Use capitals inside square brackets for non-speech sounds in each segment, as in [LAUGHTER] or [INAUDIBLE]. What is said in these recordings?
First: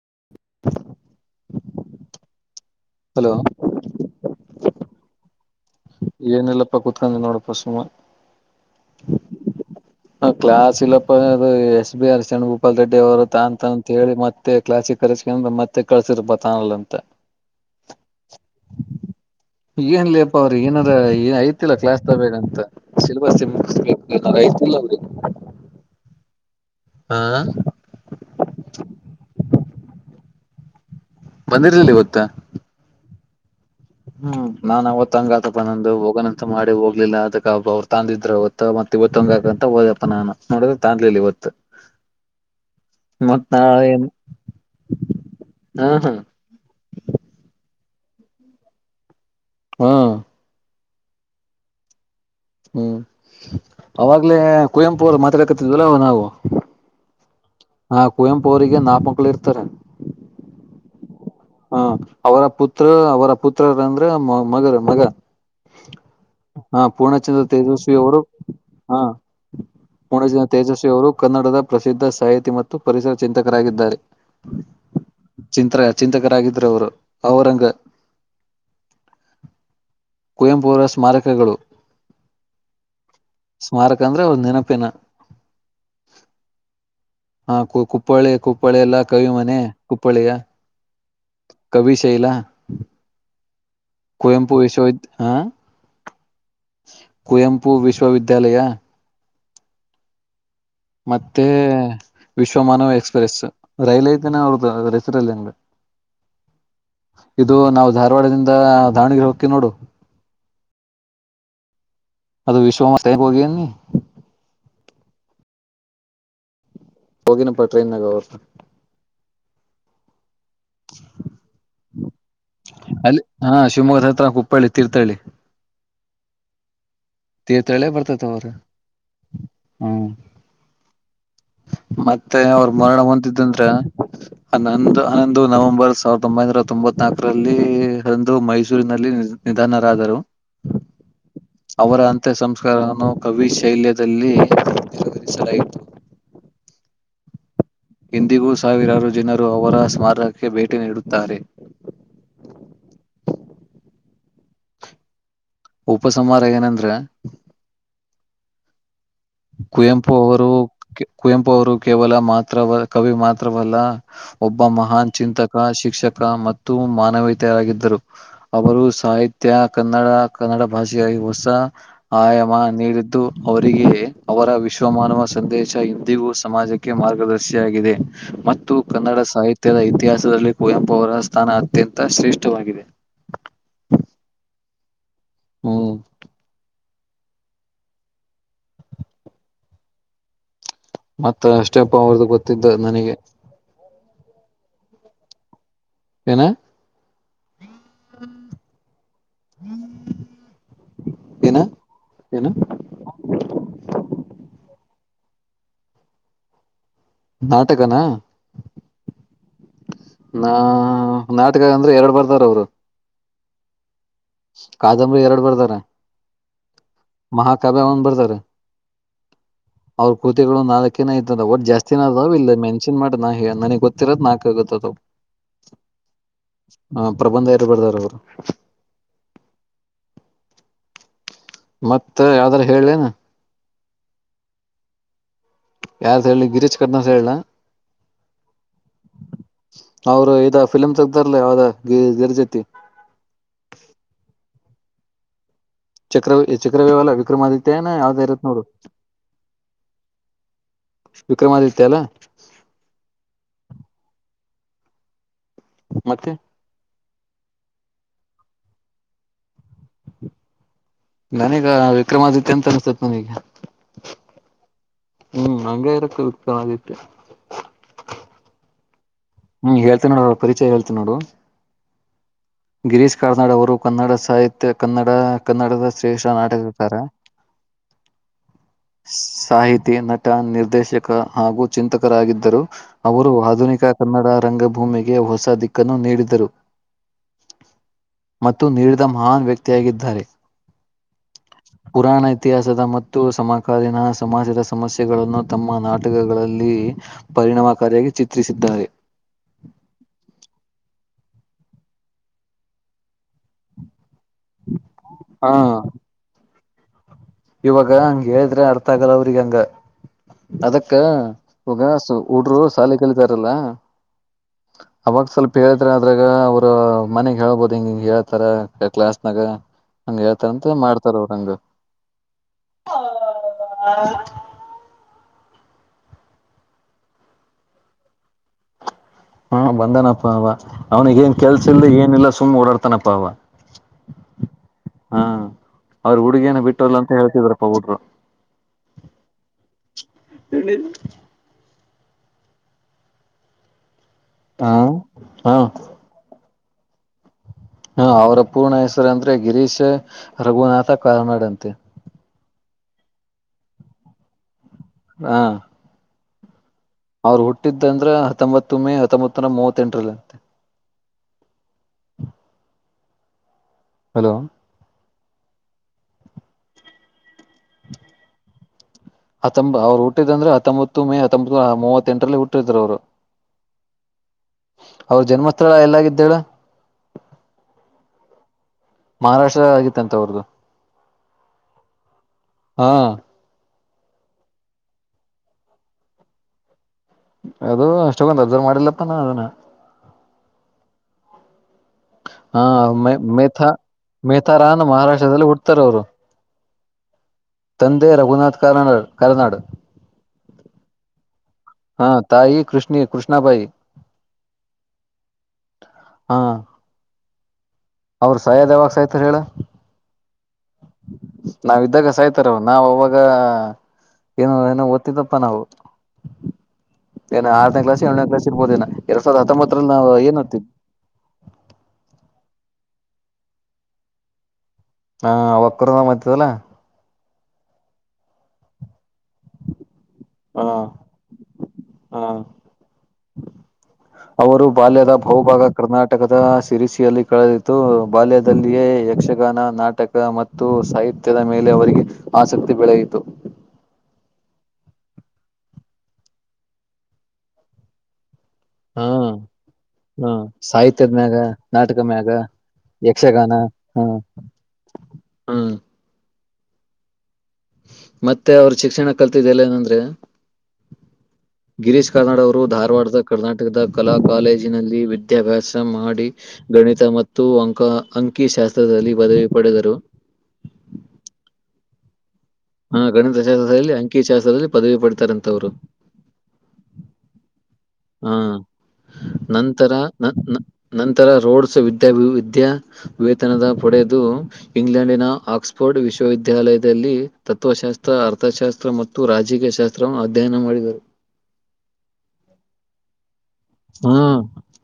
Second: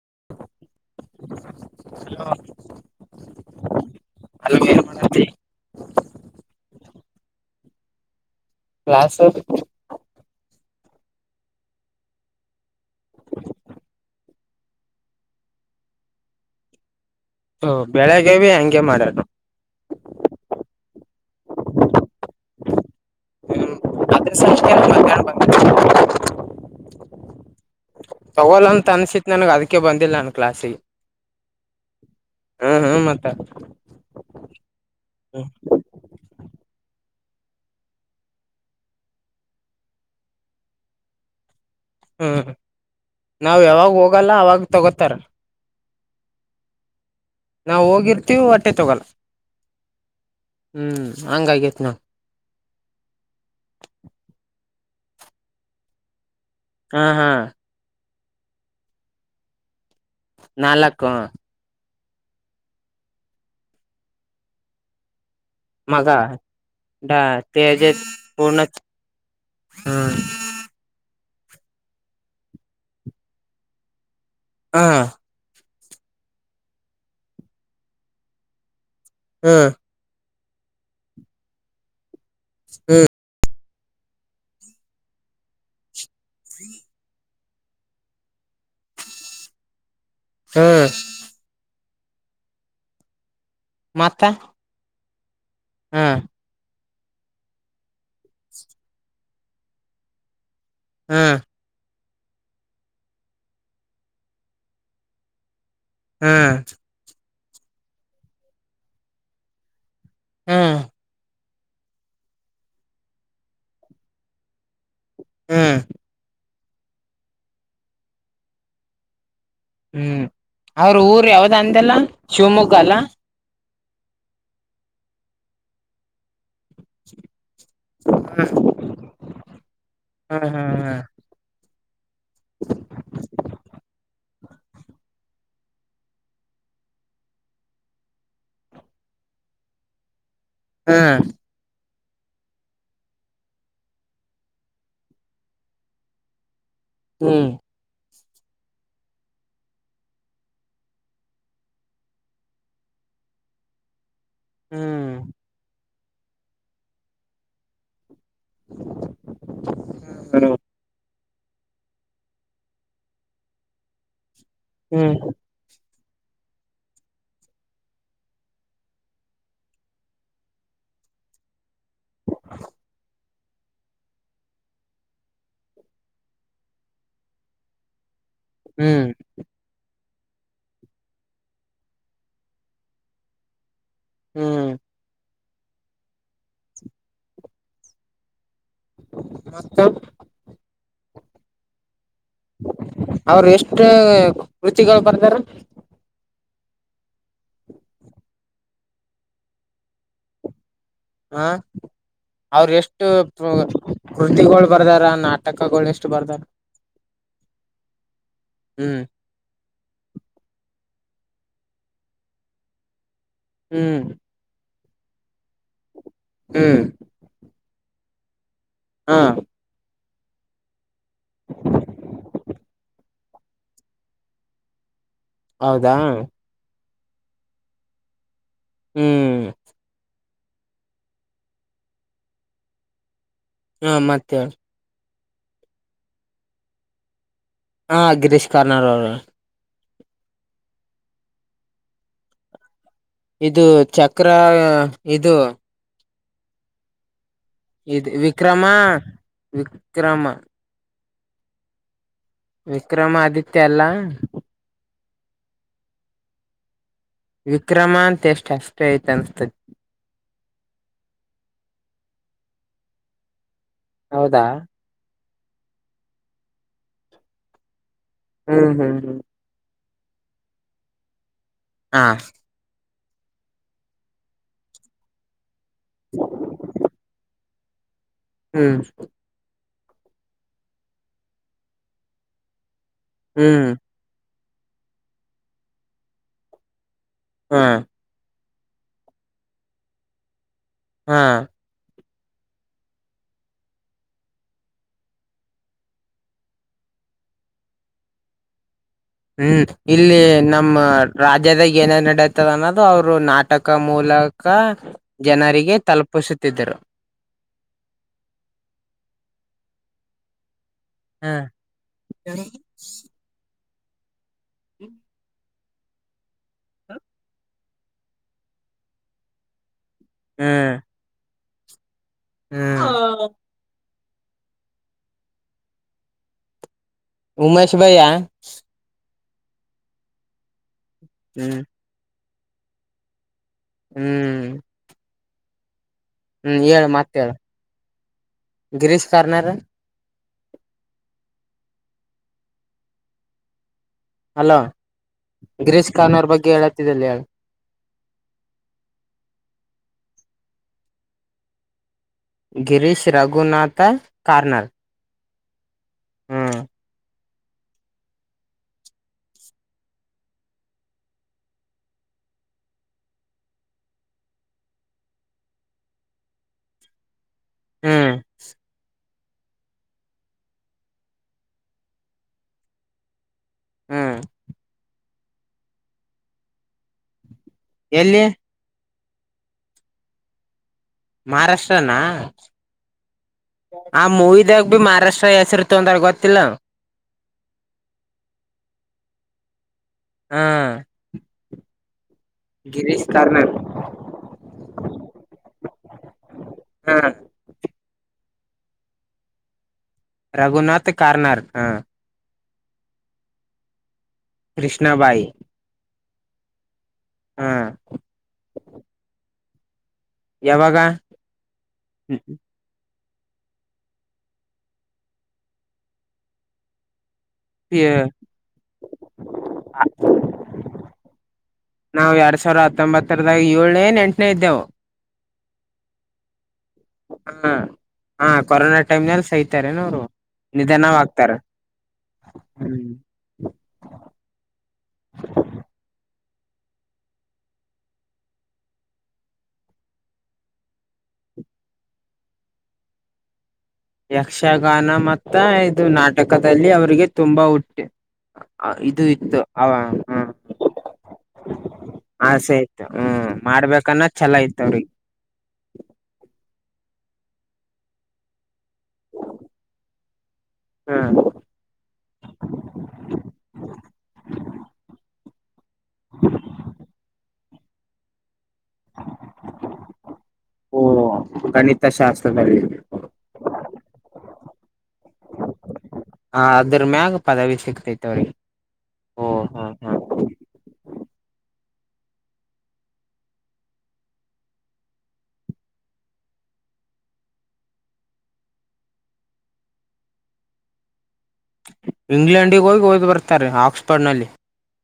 [INAUDIBLE] Hello hello hello ಎನ್ ಮಾಡಾತಿ. ಏನಿಲ್ಲಪ್ಪ ಕುೂತ್ಕೊಂಡಿನಿ ನೋಡಪ್ಪ ಸುಮ್ಮ. ಕ್ಲಾಸ್ [UNINTELLIGIBLE] ಹ ಕ್ಲಾಸ್ ಇಲ್ಲಪ್ಪ ಅದ S B R Sharangopal Reddy ಅವ್ರು ತಾ ತ ಅಂತ ಹೇಳಿ ಮತ್ತೆ ಕ್ಲಾಸಿಗಿ ಕರ್ ಕುಡಿಸ್ಕ್ಯಾಂಡ್ ಮತ್ತೆ ಕಳ್ಸಿರ್ ಬತಾನಲ್ಲ ಅಂತ. ಹ ಬೆಳಿಗ್ಗೆಬಿ ಹಂಗೆ ಮಾಡ್ಯಾರ್ ನೋಡ್. ಅಂದರ್ ಏನ್ ಐತಿಲ್ಲ ಕ್ಲಾಸ್ ತೋಬೇಕ್ ಅಂತ. ಆವ್ ಸಿಲೇಬಸ್ ಮುಗಿಸಬೇಕ ಅಂತ ಅದ್ರ ಏನರ ಸಂಜೆ ಐತಿಲ್ ಅವ್ರಿಗಿ. ಮಧ್ಯಾಹ್ನ ಬಂದ ಹಾ ತಗೋಲ್ಲ ಅಂತ ಅನ್ಸಿತ್ ನನಗ ಅದಿಕ್ಕೆ ಬಂದಿಲ್ಲ ನನ್ ಕ್ಲಾಸಿಗಿ. ಬಂದಿರ್ಲಿಲ್ಲ ಇವತ್ತ. ಹ ಹ್ಮ್ ನಾನ್ ಅವತ್ ಹಂಗತಪ್ಪ ನಂದು ಹೋಗಣಂತ ಮಾಡ್ ಅದೆ ಹೋಗ್ಲಿಲ್ಲ ಅದಕ್ಕ ಅವ್ರು ತಂದಿದ್ರ ಅವತ್ ಮತ್ ಇವತ್ತೊಂದು ಆಗಂತ ಹೊದ್ಯಪ್ಪ ನಾನ ನೋಡಿದ್ರ ತಂದ್ಲಿಲ್ಲ ಇವತ್ತ. ಹ್ಮ್ ಮತ್ ನಾವ ಯಾವಾಗ ನಾಳೆ ಹೋಗಲ್ಲ ಅವಾಗ ತಗೋತಾರ. ಹಾ ಹಾ ನಾವು ಹೋಗಿರ್ತೀವಿ ಓಟ್ಟೆ ತೊಗೊಲ್ಲ. ಹ್ಮ ಹ್ಮ್ ಹಂಗ ಆಗ್ಯತ್ ನೋಡ್. ಹ್ಮ್ ಅವಾಗ್ಲೆ ಕುವೆಂಪುರು ಮಾತಾಡ್ಕತಿದ್ವಲ್ಲ ನಾವು. ಹಾ ಹಾ ಆ ಕುವೆಂಪು ಅವರಿಗೆ ನಾಕ್ ಮಕ್ಳು ಇರ್ತಾರ. ನಾಲ್ಕ ಹ್ಮ್ ಹ ಅವರ ಪುತ್ರ ಅವರ ಪುತ್ರರರ ಅಂದ್ರ ಮ ಮಗರ ಮಗ. ಮಗ ಹಾ ಡ ಪೂರ್ಣಚಂದ್ರ ತೇಜಸ್ವಿ ತೇಜಸ್ ಅವರು ಪೂರ್ಣ ಹಾ. ಹ್ಮ್ ಪೂರ್ಣಚಂದ್ರ ತೇಜಸ್ವಿ ಅವರು. ಕನ್ನಡದ ಪ್ರಸಿದ್ಧ ಸಾಹಿತಿ ಮತ್ತು ಪರಿಸರ ಚಿಂತಕರಾಗಿದ್ದಾರೆ. ಹಾ ಚಿಂತ್ರ ಚಿಂತಕರಾಗಿದರು ಅವರು ಅವರಂಗ. ಹ್ಮ ಕುವೆಂಪು ಅವರ ಸ್ಮಾರಕಗಳು. ಹ್ಮ್ ಸ್ಮಾರಕ ಅಂದ್ರ ಅವ್ರ ನೆನಪಿನ. [INAUDIBLE] ಹಾ ಕು ಕುಪ್ಪಳಿ ಕುಪ್ಪಳಿ ಎಲ್ಲ ಕವಿ ಮನೆ ಕುಪ್ಪಳಿಯ ಹ್ಮ್ ಕವಿಶೈಲ ಮತ್ತ ಕುವೆಂಪು ವಿಶ್ವವಿ ಹಾ ಹ್ಮ್ ಕುವೆಂಪು ವಿಶ್ವವಿದ್ಯಾಲಯ ಹ್ಮ್ ಮತ್ತೆ ವಿಶ್ವ ಮಾನವ ಎಕ್ಸ್ಪ್ರೆಸ್ ರೈಲ್ ಐತ್ ಅನ ಅವ್ರ ಹೆಸರಲ್ಲಿ ಹ್ಮ್ ಇದು ನಾವು ಧಾರವಾಡದಿಂದ ದಾವಣಗೆರೆ ಹೋಕಿ ನೋಡು ಹ್ಮ್ ಅದು ವಿಶ್ವ ಹೋಗ ನೀ [UNINTELLIGIBLE] ಹ್ಮ್ ಹೋಗಿನಪ್ಪ ಟ್ರೈನ್ಾಗ ಅವ್ರ ಹ್ಮ್ ಅವ್ರ ಊರ್ ಯಾವ್ದ ಅಂದಲ್ಲ ಶಿವಮೊಗ್ಗ ಅಲ್ಲ ಶಿವಮೊಗ್ಗ ಹತ್ರ ಕುಪ್ಪಳ್ಳಿ ತೀರ್ಥಹಳ್ಳಿ ತೀರ್ಥಳ್ಳಿ ಬರ್ತತ್ ಅವ್ರ ಹ್ಮ ಹ್ಮ ಹ್ಮ ಮತ್ತೆ ಅವ್ರ ಮಳ ಹೊಂತಿದ್ದಂದ್ರ ಹ ನೊಂದು ಹನ್ನೊಂದು ನವೆಂಬರ್ ಸಾವಿರದ ಒಂಬೈನೂರ ತೊಂಬತ್ ನಾಲ್ಕರಲ್ಲಿ ಅಂದು ಮೈಸೂರಿನಲ್ಲಿ ನಿಧಾನರಾದರುೂ ಹ್ಮ ಅವರ ಅಂತ್ಯ ಸಂಸ್ಕಾರವನ್ನು ಕವಿ ಶೈಲ್ಯದಲ್ಲಿ ನಿೆರವರಿಸಲಾಯಿತು ಹ್ಮ್ ಇಂದಿಗೂ ಸಾವಿರಾರು ಜನರು ಅವರ ಸ್ಮಾರಕಕ್ಕೆ ಭೇಟಿ ನೀಡುತ್ತಾರೆ [UNINTELLIGIBLE] ಹ್ಮ್ ಉಪಸಂಹಾರ ಏನಂದ್ರ ಹ್ಮ [UNINTELLIGIBLE] ಕುವೆಂಪು ಅವರು ಕುವೆಂಪು ಅವರು ಕೇವಲ ಮಾತ್ರವ ಕವಿ ಮಾತ್ರವಲ್ಲ ಒಬ್ಬ ಮಹಾನ್ ಹ್ಮ್ ಚಿಂತಕ ಶಿಕ್ಷಕ ಮತ್ತು ಮಾನವೀತರಾಗಿದ್ದರು ಅವರು ಸಾಹಿತ್ಯ ಕನ್ನಡ ಕನ್ನಡ ಭಾಷೆಯಾಗಿ ಹೊಸ ಆಯಾಮ ನೀಡಿದ್ದು ಅವರಿಗೆ ಅವರ ವಿಶ್ವಮಾನವ ಸಂದೇಶ ಇಂದಿಗೂ ಸಮಾಜಕ್ಕೆ ಮಾರ್ಗದರ್ಶಿಯಾಗಿದೆ ಮತ್ತು ಹ್ಮ್ ಹ್ಮ್ ಕನ್ನಡ ಸಾಹಿತ್ಯದ ಇತಿಹಾಸ ದಲ್ಲಿ ಕುವೆಂಪು ಅವರ ಸ್ಥಾನ ಅತ್ಯಂತ ಶ್ರೇಷ್ಠವಾಗಿದೆ ಹ್ಮ್ ಹ್ಮ ಮತ ಮತ್ತ ಅಷ್ಟೇಪ್ಪ ಅವ್ರದು ಗೊತ್ತಿದ್ದು ನನಗೆ ಅಷ್ಟ ಕೃತಿಗಳು ಬರ್ದಾರ ಏನ್ [UNINTELLIGIBLE] ಹ ಅವ್ರ ಎಷ್ಟು ಕೃತಿಗಳು ಬರ್ದಾರ ನ ತಕ್ಕಗಳ ಎಷ್ಟು ಬರ್ದಾರ ನಾಟಕನಾ ಹ್ಮ್ ನಾ ನಾಟಕ ಅಂದ್ರೆ ಎರಡ್ ಬರ್ದಾರ ಅವ್ರು ಹ್ಮ್ ಕಾದಂಬರಿ ಎರಡು ಬರ್ದಾರ ಹ್ಮ್ ಮಹಾಕಾವ್ಯ ಒನ್ ಬರ್ದಾರೆ ಹಾ ಅವ್ರ ಕೃತಿಗಳು ನಾಲ್ಕೇನ ಐತದ ಒಟ್ ಜಾಸ್ತಿಿನ ಅದ ಇಲ್ಲ ಮೆನ್ಷನ್ ಮಾಡ ನಾ ಹೆ ನನಗ್ ಗೊತ್ತಿರೋದ್ ನಾಕ ಗೊತ್ತಾತದ. ಹೌದಾ ಹ ಪ್ರಬಂಧ ಯಾರ ಬರ್ದಾರ ಅವರು. ಹ್ಮ್ ಮತ್ತ ಯಾವ್ದಾರ ಹೇಳ್ಳೇನ. ಹಾ ಮತ್ತೇಳು. ಯಾರ್ದ ಹೇಳಿ ಗಿರೀಶ್ ಕರ್ನದ್ ಹೇಳಲಾ. ಹ ಗಿರೀಶ್ ಕಾರ್ನಾಡ್ ಅವರು. ಅವರು ಇದ ಫಿಲಿಂ ತೆಗ್ದವ್ರಲ ಯಾವುದೇ ಗಿ ಇದರ್ಜತಿ. ಇದು ಚಕ್ರ ಇದು. ಚಕ್ರವ್ ಚಕ್ರವ್ಯಲ್ಲ ವಿಕ್ರಮಾದಿತ್ಯಾನ ಇದು ಯಾವ್ದ ಇರುತ್ತ ನೋಡು. ವಿಕ್ರಮ ವಿಕ್ರಮ ವಿಕ್ರಮಾದಿತ್ಯ ಅಲ್ಲ ವಿಕ್ರಮಾದಿತ್ಯ ಅಲ್ಲಾ ಮತ್ತೆ ವಿಕ್ರಮಾ ಅಂತೆಸ್ಟ್ ಅಷ್ಟೆ ಐತ ಅನ್ಸತೈತ ನನೀಗ ವಿಕ್ರಮಾದಿತ್ಯ ಅಂತ ಅನ್ಸತತ್ ನನಗೆ. ಹೌದಾ ಹ್ಮ್ ಅಂಗೆ ಇರಕ್ಕ ವಿಕ್ರಮಾದಿತ್ಯ. ಹ್ಮ್ ಹ್ಮ್ ಹ್ಮ್ ಹ್ಮ್ ಹೇಳ್ತೀನ್ ನೋಡು ಅವ ಪರಿಚಯ ಹೇಳ್ತಿನ್ ನೋಡು. ಹಾ ಗಿರೀಶ್ ಕಾರ್ನಾಡ್ ಅವರು ಕನ್ನಡ ಸಾಹಿತ್ಯ ಕನ್ನಡ ಕನ್ನಡದ ಶ್ರೇಷ್ಠ ನಾಟಕಿರುತಾರೆ. ಹ್ಮ್ ಸಾಹಿತಿ ನಟ ನಿರ್ದೇಶಕ ಹಾಗೂ ಚಿಂತಕರಾಗಿದ್ದರು. ಅವರು ಹ್ಮ್ ಆಧುನಿಕ ಕನ್ನಡ ರಂಗಭೂಮಿಗೆ ಹೊಸ ದಿಕ್ಕನ್ನು ನೀಡಿದರು. ಹಾ ಮತ್ತು ನೀಡಿದ ಮಹಾನ್ ವ್ಯಕ್ತಿಯಾಗಿದ್ದಾರೆ. ಹಾ ಪುರಾಣ ಇತಿಹಾಸದ ಮತ್ತು ಸಮಕಾಲೀನ ಸಮಾಜದ ಸಮಸ್ಯೆಗಳನ್ನು ತಮ್ಮ ನಾಟಕಗಳಲ್ಲಿ ಪರಿಣಾಮಕಾರಿಯಾಗಿ ಚಿತ್ರಿಸಿದ್ದಾರೆ. ಹ್ಮ್ ಇಲ್ಲಿ ನಮ್ಮ ರಾಜ್ಯದಾಗ ಏನ್ ಏನ್ ನಡೆತ್ತದ ಅನ್ನೋದು ಅವ್ರು ನಾ ನಾಟಕ ಮೂಲಕ ಹ ಜನರಿಗೆ ತಲುಪಿಸುತ್ತಿದ್ದರು. ಇವಾಗ ಹಂಗ ಹೇಳಿದ್ರೆ ಅರ್ಥ ಆಗಲ್ಲ ಅವ್ರಿಗೆ ಹಂಗ. ಅದಕ್ಕ ಹ್ಮ ಇವಗ ಹುಡ್ರು ಶಾಲೆ ಕಲಿತಾರಲ್ಲ [INAUDIBLE] ಅವಾಗ ಸ್ವಲ್ಪ ಹೇಳಿದ್ರ ಅದ್ರಾಗ ಅವ್ರ ಮನೆಗ್ ಹೇಳ್ಬೋದು ಹಿಂಗ ಹಿಂಗ್ ಹೇಳ್ತಾರ ಕ್ಲಾಸ್ನಾಗ. ಹಂಗ ಹೇಳ್ತಾರ ಅಂತ ಮಾಡ್ತಾರ ಅವರು ಹಂಗ. ಹ್ಮ ಹಾ ಆ ಉಮೇಶ್ ಭೈಯ ಹ್ಮ ಬಂದನಪ್ಪ ಅವ ಅವನಿಗೇನ್ ಹ್ಮ್ ಕೆಲ್ಸ ಇಲ್ ಏನಿಲ್ಲ ಸುಮ್ಮ್ ಓಡಾಡ್ತಾನಪ್ಪ ಅವ. ಹ್ಮ್ ಹಾ ಅವ್ರ ಹುಡುಗೇನ ಹ್ಮ್ ಹೇಳ ಬಿಟ್ಟೋದ್ಲ ಅಂತ ಮತ್ತೇಳ ಹೇಳ್ತಿದ್ರಪ್ಪ ಹುಡ್ರು. ಗಿರೀಶ್ ಕಾರ್ನಾರ್ ಎ ಅಲೋ ಹ ಹ ಗಿರೀಶ್ ಕಾರ್ನಾಡ್ ಬಗ್ಗೆ ಹೇಳತ್ತಿದೆಲ್ಲೇ. ಹ ಅವ್ರ ಪೂರ್ಣ ಹೆಸರು ಅಂದ್ರೆ ಗಿರೀಶ ರಘುನಾಥ ಕಾರ್ನಾಡ್ ಅಂತೆ. ಗಿರೀಶ್ ರಘುನಾಥ ಕಾರ್ನಾಲ್ ಹಾ ಹ್ಮ್ ಅವ್ರು ಹುಟ್ಟಿದ್ದಂದ್ರೆ ಹತ್ತೊಂಬತ್ತು ಮೇ ಹತ್ತೊಂಬತ್ತು ನೂರ ಮೂವತ್ತೆಂಟರಲ್ಲಿಂತೆ. ಹಲೋ ಹ್ಮ್ ಹತ್ತೊಂಬ ಅವರು ಹುಟ್ಟಿದಂದ್ರೆ ಹತ್ತೊಂಬತ್ತು ಮೇ ಹತ್ತೊಂಬತ್ತು ಮೂವತ್ತೆಂಟರಲ್ಲಿ ಹುಟ್ಟಿದ್ರು ಅವರು ಹ್ಮ್ ಅವ್ರ ಜನ್ಮಸ್ಥಳ ಎಲ್ಲಾಗಿದ್ದಾಳ ಎಲ್ಲಿ ಮಹಾರಾಷ್ಟ್ರದ ಆಗಿತ್ತು ಅಂತ ಅವ್ರ್ದು ಮಹಾರಾಷ್ಟ್ರನಾ ಆ ಮೂವಿದಾಗ ಭ ಮಹಾರಾಷ್ಟ್ರ ಹೆಸರು ತೊಂದ್ರ ಗೊತ್ತಿಲ್ಲ ಅದು ಅಷ್ಟೊಂದು ಅಬ್ಸರ್ವ್ ಮಾಡಿಲ್ಲತ್ತನ ಅದನ್ನ ಹಾ ಹಾ ಗಿರೀಶ್ ಮ ಕಾರ್ನಾಡ್ ಮೇಥ ಮೇಥಾರಾನ ಮಹಾರಾಷ್ಟ್ರದಲ್ಲಿ ಹುಡ್ತಾರ ಅವರು ಹ್ಮ ಕರ್ನಾಡ ಕರನಾಡು ರಘುನಾಥ್ ಕಾರ್ನಾರ್ ಹ ಹಾ ತಾಯಿ ಕೃಷ್ಣಿ ಕೃಷ್ಣಾಬಾಯಿ ಕೃಷ್ಣಾಬಾಯಿ ಹಾ ಹಾ ಅವ್ರ ಸಾಯದ್ ಯಾವಾಗ ಸಹತ್ ಹೇಳ ಯಾವಾಗ ನಾವ ಇದ್ದಾಗ ಸಾಯ್ತಾರ ನಾವ್ ಅವಾಗ ಈಗ ಏನು ಏನುೋ ಓದ್ತಿದಪ್ಪ ನಾವು ಏನ ಆರನೇ ಕ್ಲಾಸ್ ಏಳನೇ ಕ್ಲಾಸ್ ಇರ್ಬೋದೇನ ಎರಡ್ ಸಾವಿರದ ಹತ್ತೊಂಬತ್ತರಲ್ಲಿ ನಾವವು ಏನ್ ಹತೀವಿ ನಾವು ಎರಡ್ ಸಾವಿರದ ಹತ್ತೊಂಬತ್ತರದಾಗ ಏಳನೇ ನಂಟನೇ ಇದ್ದೆವು ಹಾ ವಕ್ಕ್ರ ಮ್ತದಲ್ಲ ಹ ಹಾ ಕೊರೋನಾ ಟೈಮ್ ನಲ್ಲಿ ಸಹತಾರೆನ ಅವರು ಹಾ ನಿಧಾನವಾಗ್ತಾರ ಹಾ ಹ್ಮ ಅವರು ಬಾಲ್ಯದ ಬಹಭಾಗ ಕರ್ನಾಟಕ ನಾಟಕದ ಸಿರಿಸಿಯಲ್ಲಿ ಕಳೆದಿತು ಬಾಲ್ಯದಲ್ಲಿಯೇ ಯಕ್ಷಗಾನ ನಾಟಕ ಮತ್ತು ಸಹಿ ನಿತ್ಯದ ಮೇಲೆ ಅವರಿಗೆ ಆಸಕ್ತಿ ಬೆಳೆಯಿತು ಯಕ್ಷಗಾನ ಮತ್ತ ಇದು ನಾಟಕದಲ್ಲಿ ಅವ್ರಿಗೆ ತುಂಬಾ ಹುಟ್ಟೆ ಇದು ಹಾ ಇತ್ತು ಅವ ಹ್ಮ ಹಾ ಸಾಹಿತ್ಯದ ಮ್ಯಾಗ, ನಾಟಕ ಮ್ಯಾಗ, ಆಸೆ ಇತು ಹ್ಮ್ ಯಕ್ಷಗಾನ ಹಾ ಮಾಡ್ಬೇಕನ್ನ್ ಚಲ ಇತ ಅವ್ರಿಗೆ ಹ್ಮ್ ಮತ್ತೆ ಅವರು ಶಿಕ್ಷಣ ಕಲ್ತಿದ್ದ ಎಲ್ಲ ನಂದ್ರೆ ಹ್ಮ್ ಗಿರೀಶ್ ಕಾರ್ನಾಡ್ ಅವರು ಧಾರವಾಡದ ಕರ್ನಾಟಕದ ಕಲಾ ಕಾಲೇಜಿನಲ್ಲಿ ವಿದ್ಯಾಭ್ಯಾಸ ಮಾಡಿ ಗಣಿತ ಮತ್ತು ಅಂಕ ಅಂ ವಕಿ ಶಾಸ್ತ್ರದಲ್ಲಿ ಪದವಿ ಪಡೆದರು ಓ ಗಣಿತಶಾಸ್ತ್ರದಲ್ಲಿ ಹಾ ಗಣಿತ ಶಾಸ್ತ್ರದಲ್ಲಿ ಅಂಕಿಶಾಸ್ತ್ರದಲ್ಲಿ ಪದವಿ ಪಡತಾರಂತವರು ಹ ಅದ್ರ ಮ್ಯಾಗ ಪದವಿ ಸಿಗ ಹಾ ನಂತರ ಹಾ ನ ನಂತರ ರೋಡ್ಸ್ ವಿದ್ಯ ಿದ ವಿದ್ಯಾ ವೇತನದ ಪಡೆದು ಇಂಗ್ಲೆಂಡಿನ ಆಕ್ಸ್ಫೋರ್ಡ್ ವಿಶ್ವವಿದ್ಯಾಲಯದಲ್ಲಿ ತತ್ವಶಾಸ್ತ್ರ ಅರ್ಥಶಾಸ್ತ್ರ ಮತ್ತು ರಾಜಕೀಯ ಶಾಸ್ತ್ರವನ್ನು ಅಧ್ಯಯನ ಮಾಡಿದರು ಇಂಗ್ಲಂಡಿಗೆಗಗ ಬರ್ ಹ್ಮ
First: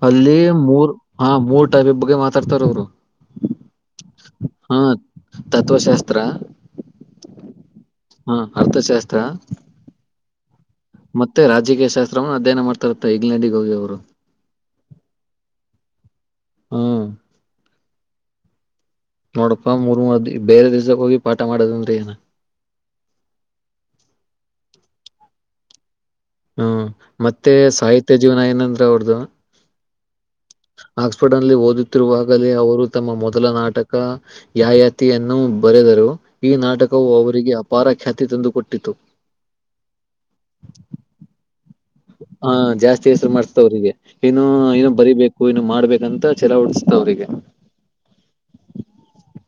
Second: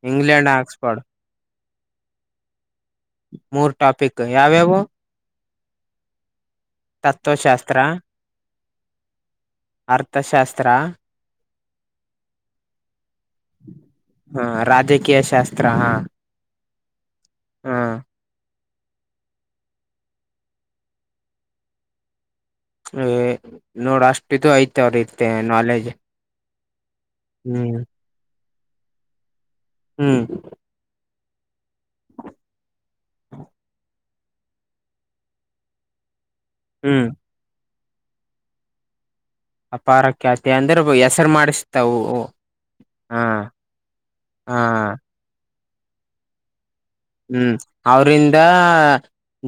ಅಲ್ಲಿ ಮೂರ್ ಆಕ್ಸ್ಫರ್ಡ್ ಹಾ ಮೂರ್ ಟೈಪ ಬಗ್ಗೆ ಮಾತಾಡ್ತಾರ ಅವರು ಮೂರ್ ಟಾಪಿಕ್ ಹಾ ಯಾವ್ಯಾವು ತತ್ತ್ವಶಾಸ್ತ್ರ ತತ್ವಶಾಸ್ತ್ರ ಹಾ ಅರ್ಥಶಾಸ್ತ್ರ ಅರ್ಥಶಾಸ್ತ್ರ ಮತ್ತೆ ರಾಜಕೀಯ ಶಾಸ್ತ್ರ ಅಧ್ಯಯನ ಮಾಡ್ತಾರತ್ತ ಇಂಗ್ಲೆಂಡಿಗೆ ಹೋಗಿ ಅವ್ರು ಹಾ ರಾಜಕೀಯ ಶಾಸ್ತ್ರ ಹಾ ಹ್ಮ್ ಹಾ ನೋಡಪ್ಪಾ ಮೂರ್ ಮೂರ್ ದ ಬೇರೆ ದಿವ್ಸಕ್ಕೆ ಹೋಗಿ ಪಾಠ ಮಾಡದನ್್ರರಿ ಏನ ಛೆ ನೋಡ ಅಷ್ಟು ಇದು ಐತೆ ಅವ್ರತೆ ನಾಲೆಜ್ ಹ್ಮ ಮತ್ತೆ ಹ್ಮ್ ಸಾಹಿತ್ಯ ಜೀವನ ಏನಂದ್ರ ಅವ್ರದು. ಹ್ಮ್ ಆಕ್ಸ್ಫರ್ಡ್ನನಲ್ಲಿ ಓದುತ್ತಿರುವಾಗಲೇ ಅವರು ತಮ್ಮ ಮೊದಲ ನಾಟಕ ಯಾಯಾತಿಯನ್ನು ಬರೆದರು ಈ ಹ್ಮ್ ನಾಟಕವು ಅವರಿಗೆ ಅಪಾರ ಖ್ಯಾತಿ ತಂದುಕೊಟ್ಟಿತ್ತು. ಅಪಾರ ಖ್ಯಾತಿ ಅಂದ್ರಗೂ ಹೆಸರು ಮಾಡಸು ಹಾ ಜಾಸ್ತಿ ಹೆಸ್ರ ಮಾಡ್ಸ್ತಾವ್ರಿಗೆ ಇನ್ನು ಹಾ ಇನು ಬರಿಬೇಕು ಇನ್ನು ಮಾಡ್ಬೇಕಂತ ಚೆರಾ ಓಡಸ್ತ ಹ್ಮ್ ಅವರಿಂದ..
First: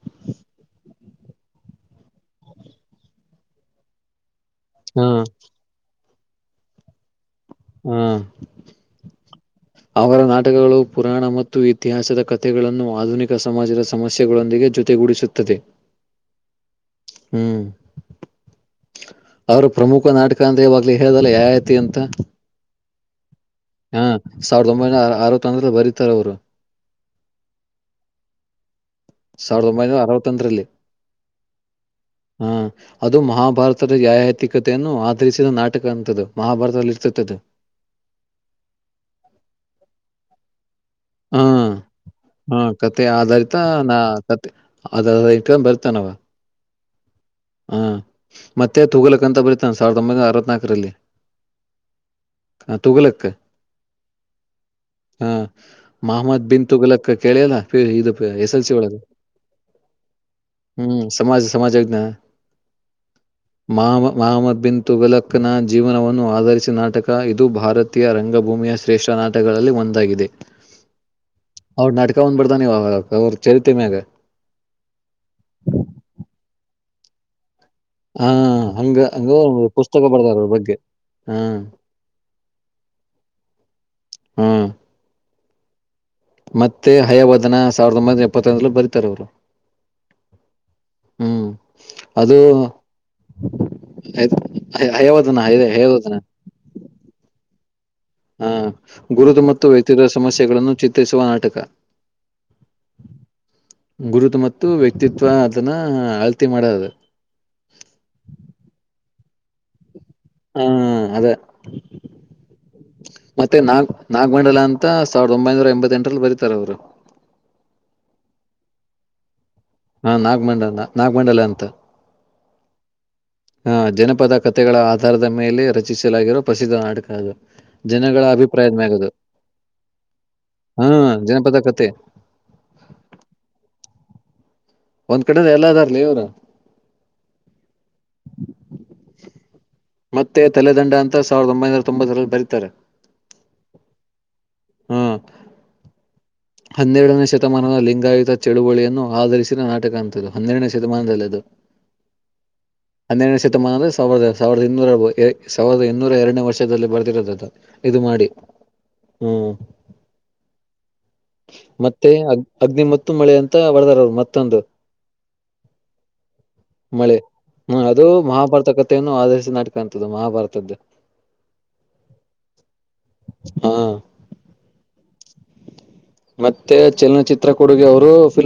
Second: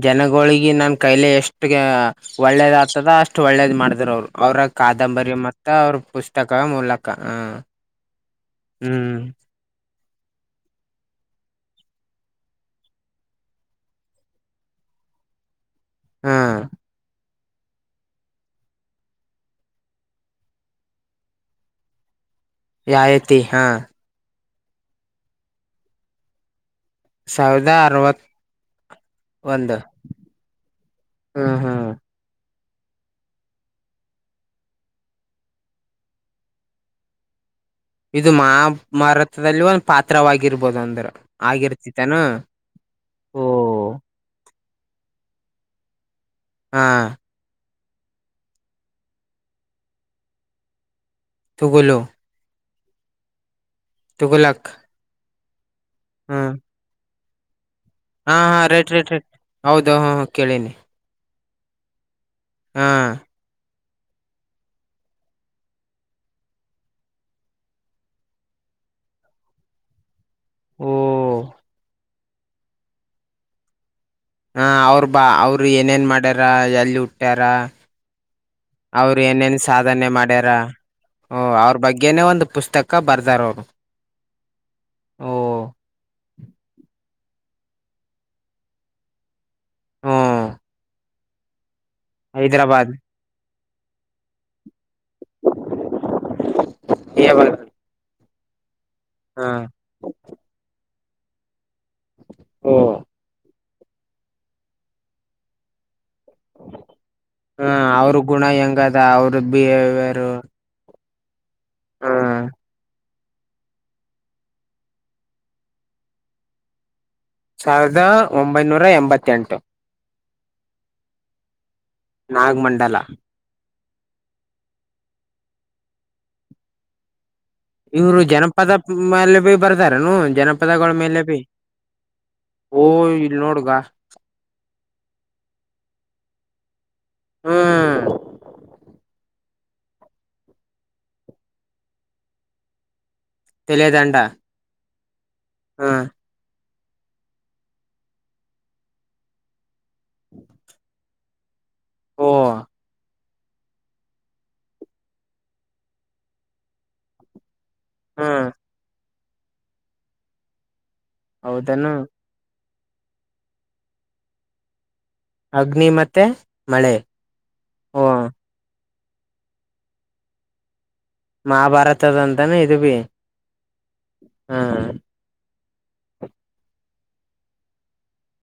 ಜನಗೂಳಿಗೆ ನನ್ನ ಕೈಲೆ ಎಷ್ಟುಗೆ ಒಳ್ಳೇದ್ ಆಗ್ತದ ಅಷ್ಟು ಒಳ್ಳೇದ್ ಮಾಡಿದ್ರ ಅವ್ರು. ಅವರ ಆ, ಕಾದಂಬರಿ ಮತ್ತ ಅವ್ರ ಪುಸ್ತಕ ಮೂಲಕ ಹ ಹ್ಮ ಅವರ ನಾಟಕಗಳು ಪುರಾಣ ಮತ್ತು ಇತಿಹಾಸದ ಕಥೆಗಳನ್ನು ಆಧುನಿಕ ಸಮಾಜದ ಸಮಸ್ಯೆಗಳೊಂದಿಗೆ ಜೊ ತೆ ಗುಡಿಸುತ್ತದೆ ಹ್ಮ ಹ್ಮ್ ಅವ್ರ ಪ್ರಮುಖ ನಾಟಕ ಅಂದ್ರೆ ಇವಾಗ್ಲಿ ಹೇಳ್ದಲ್ಲ ಯಯಾತಿ ಅಂತ ಯಾಯತಿ ಹ ಹಾ, ಸಾವಿರದ ಒಂಬೈನೂರ ಅರವತ್ತೊಂದ್ರರಲ್ಲಿ ಬರೀತಾರೆ ಅವರು. ಸಾವಿರದ ಅರವತ್ತ ಸಾವಿರದ ಒಂಬೈನೂರ ಅರವತ್ತೊಂದರಲ್ಲಿ ಹ್ಮ್ ಹ್ಮ್ ಹ ಅದು ಮಹಾಭಾರತದ ಯಾಯಾತಿ ಕತೆಯನ್ನು ಆಧರಿಸಿದ ನಾಟಕ ಅಂತದ್ದು ಮಹಾಭಾರತದಲ್ಲಿ ಈರತತಿ ಇದು ಮಹಾಮಾರತದಲ್ಲೂ ಒಂದು ಪಾತ್ರವಾಗಿರ್ಬೋದು ಅಂ.. ಹ್ಮ ಹ್ಮ್ ಕತೆ ಓ ಆಧಾರಿತ ನಾ ಕತೆ ಅದ... ಕ ಬರ್ತಾನವ. ಹಾ.. ಹಾ ಮತ್ತೆ ತೂಗಲಕ್ಕಂತ ಬರಿತಾನ ಸಾವಿರದ ಒಂಬೈನೂರ ಅರವತ್ನಾಕರಲ್ಲಿ ತೂಬಲೋ ಹ ತೂಗಲಕ್ಕ.. ತೂಗಲಕ್ಕ... ಹಾ ಮಹಮ್ಮದ್ ಬಿನ್ ತುಗಲಕ್ಕ ಕೇಳಿಯಲ್ಲ! ಪೆ ಇದು ಪ ಹಾ ಹಾ ಎಸಲಸಿ ರೈಟ್ ಒಳಗ ರೈಟ್ ರೈಟ್ ಹೌದು ಹ ಕೇಳೀನಿ ಹ್ಮ್ ಸಮಾಜ ಸಮಾಜ ವಿಜ್ಞಾನ ಹಾ.. ಮಮ ಮಹಮ್ಮದ್ ಬಿನ್ ತುಗಲಕ್ಕನ ಜೀವನವನ್ನು ಆದರಿಸಿದ ನಾಟಕ ಇದು ಭಾರತೀಯ ರಂಗಭೂಮಿ... ಮೇಯ ಶ್ರೇಷ್ಠ ನಾಟಗಳಲ್ಲಿ ಒಂದಾಗಿದೆ. ಓ ಅವ್ರ ನಾಟಕ ಒಂದ ಬರ್ದಾನವ್ ಅವ್ರ ಚರಿತೇ ಮ್ಯಾಗ ಹ ಅವ್ರ ಬಾ ಅವ್ರು ಏನೇನ್ ಮಾಡ್ಯಾರ ಎಲ್ಲಿ ಹುಟ್ಟ್ಯಾರ ಹಾ ಹಂಗ ಅವ್ರು ಏನೇನ್ ಹಂಗ ಪುಸ್ತಕ ಸಾಧನೆ ಬರ್ದಾರ ಅವ್ರ ಮಾಡ್ಯಾರ ಬಗ್ಗೆ... ಹಾ ಓ ಅವ್ರ ಬಗ್ಗೆನೇ ಒಂದು ಪುಸ್ತಕ ಬರ್ದಾರ ಅವರು ಹ್ಮ ಓ ಮತ್ತೆ ಹಯವದನ ಸಾವಿರದ ಒಂಬೈನೂರ ಎಪ್ಪತ್ತೊಂದರಲ್ಲಿ ಬರೀತಾರ ಅವರು.. ಹ್ಮ್ ಹ್ಮ್ ಅದು........ ಹೈದ್ರಾಬಾದ್ ! ಹಹಯ ಹಯವದನ ಹೈವೆ ಹಯವದನ., ಹ ಹ ಗುರುದು ಮತ್ತು ವ್ಯಕ್ತಿಗರ ಸಮಸ್ಯೆಗಳನ್ನು ಚಿತ್ರಿಸುವ ನಾಟಕ ಓ.... ಗುರುತು ಮತ್ತು ವ್ಯಕ್ತಿತ್ವ ಅದನ.... ಹ ಅವ್ರ ಗುಣ ಹೆಂಗ ಅದ ಅವ್ರ ಬಿಹೇವಿಯರ್..... ಅದ.. ಹ್ಮ ಮತ್ತೆ ನಾಗ್ ನಾಗಮಂಡಲ ಅಂತ ಸಾವಿರದ ಒಂಬೈನೂರ ಎಂಬತ್ಎಂಟರಲ್ಲಿ ಬರೀತಾರೆ ಅವರು.. ಸಾವಿರದ ಒಂಬೈನೂರ ಎಂಬತ್ತೆಂಟು. ಹಾ ನಾಗ ಮಂಡಲ ನಾಗಮಂಡಲ ಅಂತ. ನಾಗ ಮಂಡಲ. ಹ ಜನಪದ ಕಥೆಗಳ ಆಧಾರದ ಮೇಲೆ ರಚಿಸಲಾಗಿರುವ ಪ್ರಸಿದ್ಧ ನಾಟಕ ಅದು. ಇವ್ರು ಜನಗಳ ಜನಪದ ಅಭಿಪ್ರಾಯದ ಮ್ಯಾಗದು ಮೇಲೆ ಭೀ ಬರ್ತಾರನು ಹಾ ಜನಪದಗಳ ಮೇಲೆ ಭೀ. ಜನಪದ ಕತೆ ಓ ಇಲ್ ನೋಡ್ಗ. ಒಂದ್ ಕಡೆನ ಎಲ್ಲದಾರ್ಲಿ ಇವ್ರ. ಹ್ಮ್ [UNINTELLIGIBLE] ಮತ್ತೆ ತಲೆದಂಡ ಅಂತ ಸಾವಿರದ ಒಂಬೈನೂರ ತೊಂಬತ್ತರಲ್ಲಿ ಬರೀತಾರೆ. ತಿಲದಂಡ. ಹ್ಮ್. ಹಾ. ಹನ್ನೆರಡನೇ ಶತಮಾನದ ಲಿಂಗಾಯತ ಚಳುವಳಿಯನ್ನು ಆಧರಿಸಿದ ನಾಟಕ ಅಂಥದ್ದು ಹನ್ನೆರಡನೇ ಶತಮಾನದಲ್ಲದು. ಓ. ಹನ್ನೆರಡನ ಶತಮಾನ ಅಂದರೆ ಸಾವಿರದ ಸಾವಿರದ ಇನ್ನೂರ ಸಾವಿರದ ಇನ್ನೂರ ಎರಡನ ವರ್ಷದಲ್ಲಿ ಬರ್ತಿರೋದ. ಇದು ಮಾಡಿ ಹ್ಮ್ ಹ್ಮ್ ಹೌದನು ಮತ್ತೆ. ಅಗ್ನಿ ಮ ಮಳೆ ಅಂತ ಹೊರ್ದಾರ ಅವರು ಮತ್ತೊಂದು. ಅಗ್ನಿಮತ್ತೆ ಮಳೆ. ಹ್ಮ್ ಓ ಅದು ಮಹಾಭಾರತ ಕಥೆಯನ್ನು ಆಧರಿಸಿದ ನಾಟಕ ಅಂತದ್ದು ಮಹಾಭಾರತದ್ದ. ಮಹಾಭಾರತದಂತಾನ ಇದು ಬಿ ಹಾ ಹಾ. ಮತ್ತೆ ಚಲನಚಿತ್ರ ಕೊಡುಗೆ ಅವರು ಫಿಲ್ಮ್.